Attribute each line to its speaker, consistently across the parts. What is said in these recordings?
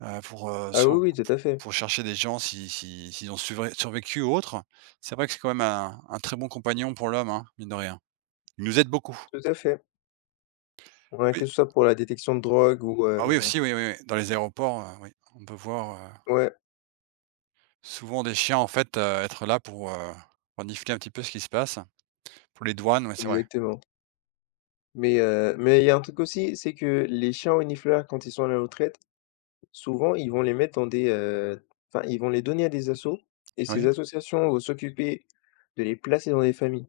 Speaker 1: Heu, pour heu,
Speaker 2: Ah
Speaker 1: se re p
Speaker 2: oui oui, tout à fait.
Speaker 1: pour rechercher des gens, si si s'ils ont suvré survécu ou autre. C'est vrai que c'est quand même un un très bon compagnon pour l'homme, hein, mine de rien. Il nous aide beaucoup.
Speaker 2: Tout à fait. Ouais,
Speaker 1: Oui.
Speaker 2: que ce soit pour la détection de drogue ou,
Speaker 1: Ah
Speaker 2: heu
Speaker 1: oui, aussi, oui, oui, dans les aéroports, heu, oui, on peut voir, heu
Speaker 2: Ouais.
Speaker 1: souvent des chiens en fait, heu, être là pour, heu, renifler un petit peu ce qui se passe, pour les douanes, ouais, c'est vrai.
Speaker 2: Exactement. Mais heu, mais il y a un truc aussi, c'est que les chiens renifleurs quand ils sont à la retraite, souvent ils vont les mettre dans des, heu, enfin ils vont les donner à des assos et ces
Speaker 1: Oui.
Speaker 2: associations vont s'occuper de les placer dans des familles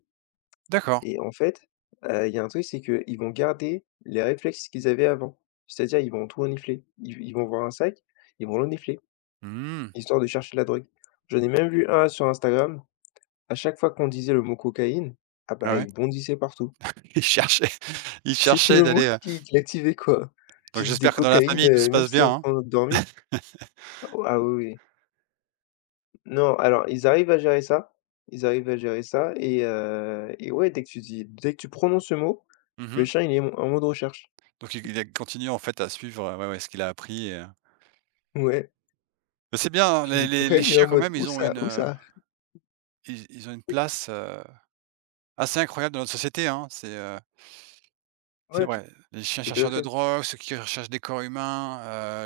Speaker 1: D'accord.
Speaker 2: et en fait, heu, il y a un truc, c'est qu'ils vont garder les réflexes qu'ils avaient avant, c'est-à-dire ils vont tout renifler. Ils v ils vont voir un sac, ils vont le renifler,
Speaker 1: Mmh.
Speaker 2: histoire de chercher de la drogue. J'en ai même vu un sur Instagram, à chaque fois qu'on disait le mot «cocaïne», ah
Speaker 1: Ah
Speaker 2: bah,
Speaker 1: ouais?
Speaker 2: il bondissait partout
Speaker 1: Il cherchait il
Speaker 2: c'était
Speaker 1: cherchait
Speaker 2: le mot
Speaker 1: d'aller, heu
Speaker 2: qui qui l'activait, quoi.
Speaker 1: Donc
Speaker 2: Tu disais
Speaker 1: j'espère que dans la
Speaker 2: «cocaïne»,
Speaker 1: famille, tout
Speaker 2: heu,
Speaker 1: se
Speaker 2: même
Speaker 1: passe
Speaker 2: s'il
Speaker 1: bien,
Speaker 2: était en
Speaker 1: hein.
Speaker 2: train de dormait. Ah, oui, oui. Non alors ils arrivent à gérer ça, ils arrivent à gérer ça et heu, et ouais dès que tu dis dès que tu prononces ce mot,
Speaker 1: Mmh
Speaker 2: le
Speaker 1: mh.
Speaker 2: chien il est m en mode recherche.
Speaker 1: Donc il il a continué en fait à suivre, ouais, ouais, ce qu'il a appris et heu
Speaker 2: Ouais.
Speaker 1: mais c'est bien, hein,
Speaker 2: Tu
Speaker 1: les
Speaker 2: disais
Speaker 1: les les
Speaker 2: «cocaïne», il est en
Speaker 1: chiens quand
Speaker 2: mode:
Speaker 1: même,
Speaker 2: «Où
Speaker 1: ils ont
Speaker 2: ça?
Speaker 1: une,
Speaker 2: Où
Speaker 1: heu
Speaker 2: ça?»
Speaker 1: ils ils ont une place, heu, assez incroyable dans notre société, hein. C'est, heu c'est
Speaker 2: Ouais, t
Speaker 1: vrai. Les chiens
Speaker 2: tout à
Speaker 1: chercheurs de
Speaker 2: fait.
Speaker 1: drogue, ceux qui recherchent des corps humains,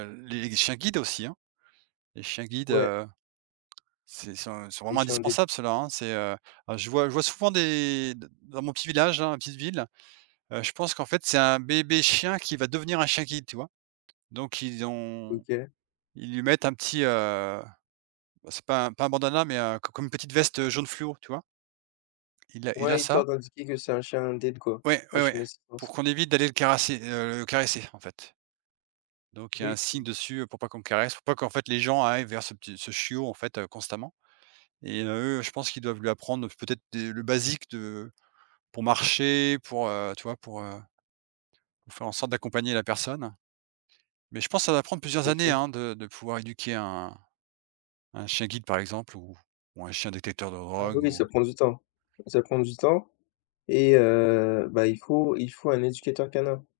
Speaker 1: heu, les chiens guides aussi, hein. Les chiens guides,
Speaker 2: Ouais.
Speaker 1: heu, c'est ils sont ils sont
Speaker 2: Des
Speaker 1: vraiment
Speaker 2: chiens d'aide.
Speaker 1: indispensables ceux là, hein, c'est, heu, heu, je vois je vois souvent des d dans mon petit village, dans ma petite ville, heu, je pense qu'en fait c'est un bébé chien qui va devenir un chien guide, tu vois? Donc ils ont
Speaker 2: OK.
Speaker 1: ils lui mettent un petit, heu, bah, c'est pas pas un bandana mais, heu, co comme une petite veste, heu, jaune fluo, tu vois? Il a il a
Speaker 2: Ouais,
Speaker 1: ça.
Speaker 2: histoire d'indiquer que c'est un chien d'aide quoi,
Speaker 1: Ouais,
Speaker 2: un
Speaker 1: ouais,
Speaker 2: chien
Speaker 1: ouais,
Speaker 2: d'assistance.
Speaker 1: pour qu'on évite d'aller le caresser, heu, le caresser, en fait donc il y a un
Speaker 2: Oui.
Speaker 1: signe dessus, heu, pour pas qu'on le caresse, pour pas qu'en fait les gens arrivent vers ce petit ce chiot, en fait, constamment. Et heu, eux je pense qu'ils doivent lui apprendre peut-être des le basique de pour marcher, pour, heu, tu vois, pour, heu, pour faire en sorte d'accompagner la personne. Mais je pense, ça va prendre
Speaker 2: Tout
Speaker 1: plusieurs
Speaker 2: à
Speaker 1: années,
Speaker 2: fait.
Speaker 1: hein, de de pouvoir éduquer un un chien guide, par exemple ou ou un chien détecteur de
Speaker 2: Ah
Speaker 1: drogue
Speaker 2: oui,
Speaker 1: ou
Speaker 2: ça prend du temps. Ça prend du temps et heu, bah, il faut il faut un éducateur canin.